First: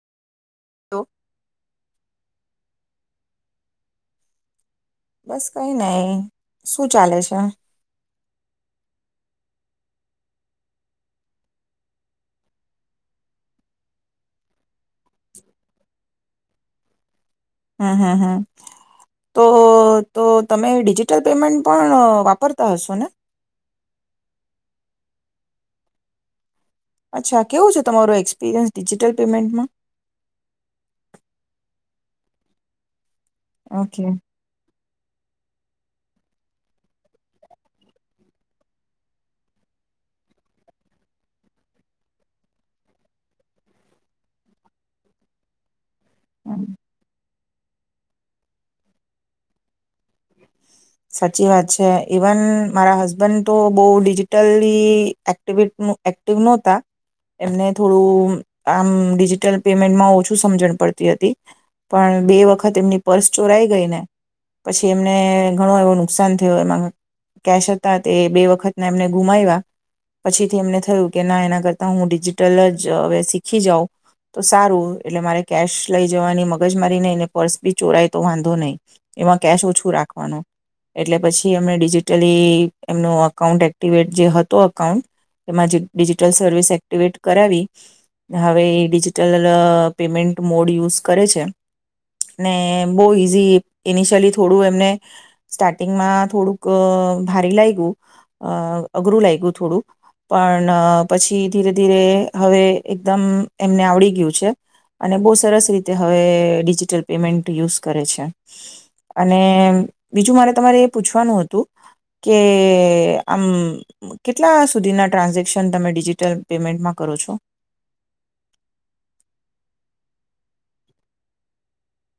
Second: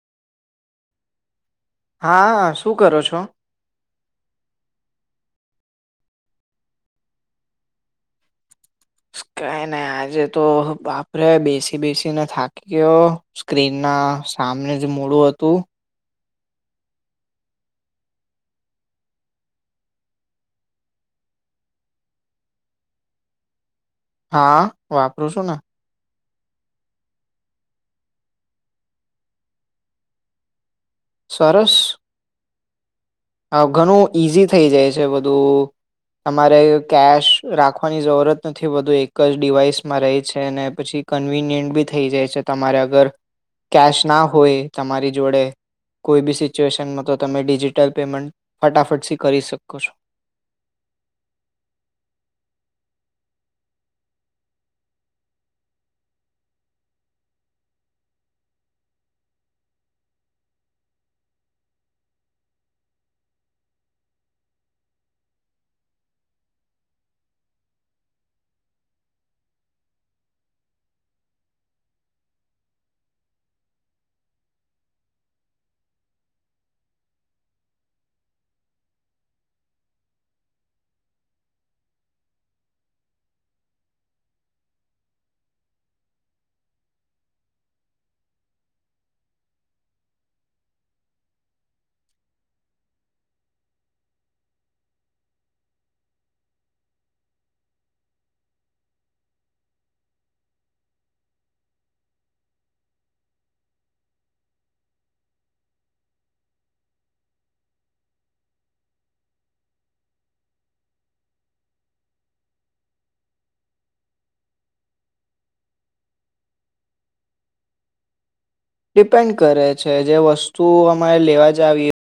તો. હા, શું કરો છો? બસ કંઈ નહીં, શું ચાલે છે? કંઈ નહીં, આજે તો બાપરે બેસી બેસીને થાકી ગયો, સ્ક્રીન ના સામને જ મડું હતું. હમ્મ હમ્મ હમ્મ, તો તો તમે ડિજિટલ પેમેન્ટ પણ વાપરતા હશો ને? હા, વાપરું છું ને. અચ્છા, કેવું છે તમારું એક્સપિરિયન્સ ડિજિટલ પેમેન્ટમાં? સરસ. હા, ઓકે ઘણું ઈઝી થઈ જાય છે. છે બધું તમારે કેશ રાખવાની જરૂરત નથી, બધું એક જ ડિવાઈસમાં રહે છે અને પછી કન્વીનિયન્ટ બી થઈ જાય છે તમારે અગર કેશ ના હોય તમારી જોડે. કોઈ બી સિચ્યુએશનમાં તો તમે ડી જિટલ. પેમેન્ટ ફટાફટથી કરી શકો છો. સાચી વાત છે, ઈવન મારા હસબન્ડ તો બહુ ડિજિટલી એક્ટ એક્ટિવ નહોતા, એમને થોડું આમ ડિજિટલ પેમેન્ટમાં ઓછું સમજણ પડતી હતી, પણ બે વખત એમની પર્સ ચોરાઈ ગઈ ને, પછી એમને ઘણો એવો નુકસાન થયો, એમાં કેશ હતો, તે બે વખતના એમને ગુમાવ્યા. પછીથી એમને થયું કે ના, એના કરતા હું ડિજિટલ જ હવે શીખી જાઉં તો સારું. એટલે મારે કેશ લઈ જવાની મગજ મારી નહીં, ને પર્સ બી ચોરાય તો વાંધો નહીં એમાં. કેશ તો ઓછું રાખવાનું, એટલે પછી એમને ડિજિટલી એમ અઉ એક્ટિવેટ જે હતો એકાઉન્ટ, એમાં ડિજિટલ સર્વિસ એક્ટિવેટ કરાવી, હવે એ ડિજિટલ પેમેન્ટ મોડું યુઝ કરે છે ને બહુ એસી ઇનિશ્યલી ત થોડું એમને સ્ટાર્ટિંગમાં થોડુંક ભારે લાગી ગયું, અઘરું લાગે ગયું થોડુંક, પણ પછી ધીરે ધીરે હવે એકદમ એમને આવડી ગયું છે અને બહુ સરસ રીતે હવે ડિજિટલ પેમેન્ટ યુઝ કરે છે. અને બીજું મારે તમારે એ પૂછવાનું હતું કે આમ કેટલા સુધીના ટ્રાન્ઝેક્શન તમે ડિજિટલ પેમેન્ટમાં કરો છો? ડિપેન્ડ કરે છે, જે વસ્તુ અમારે લેવા જાવી.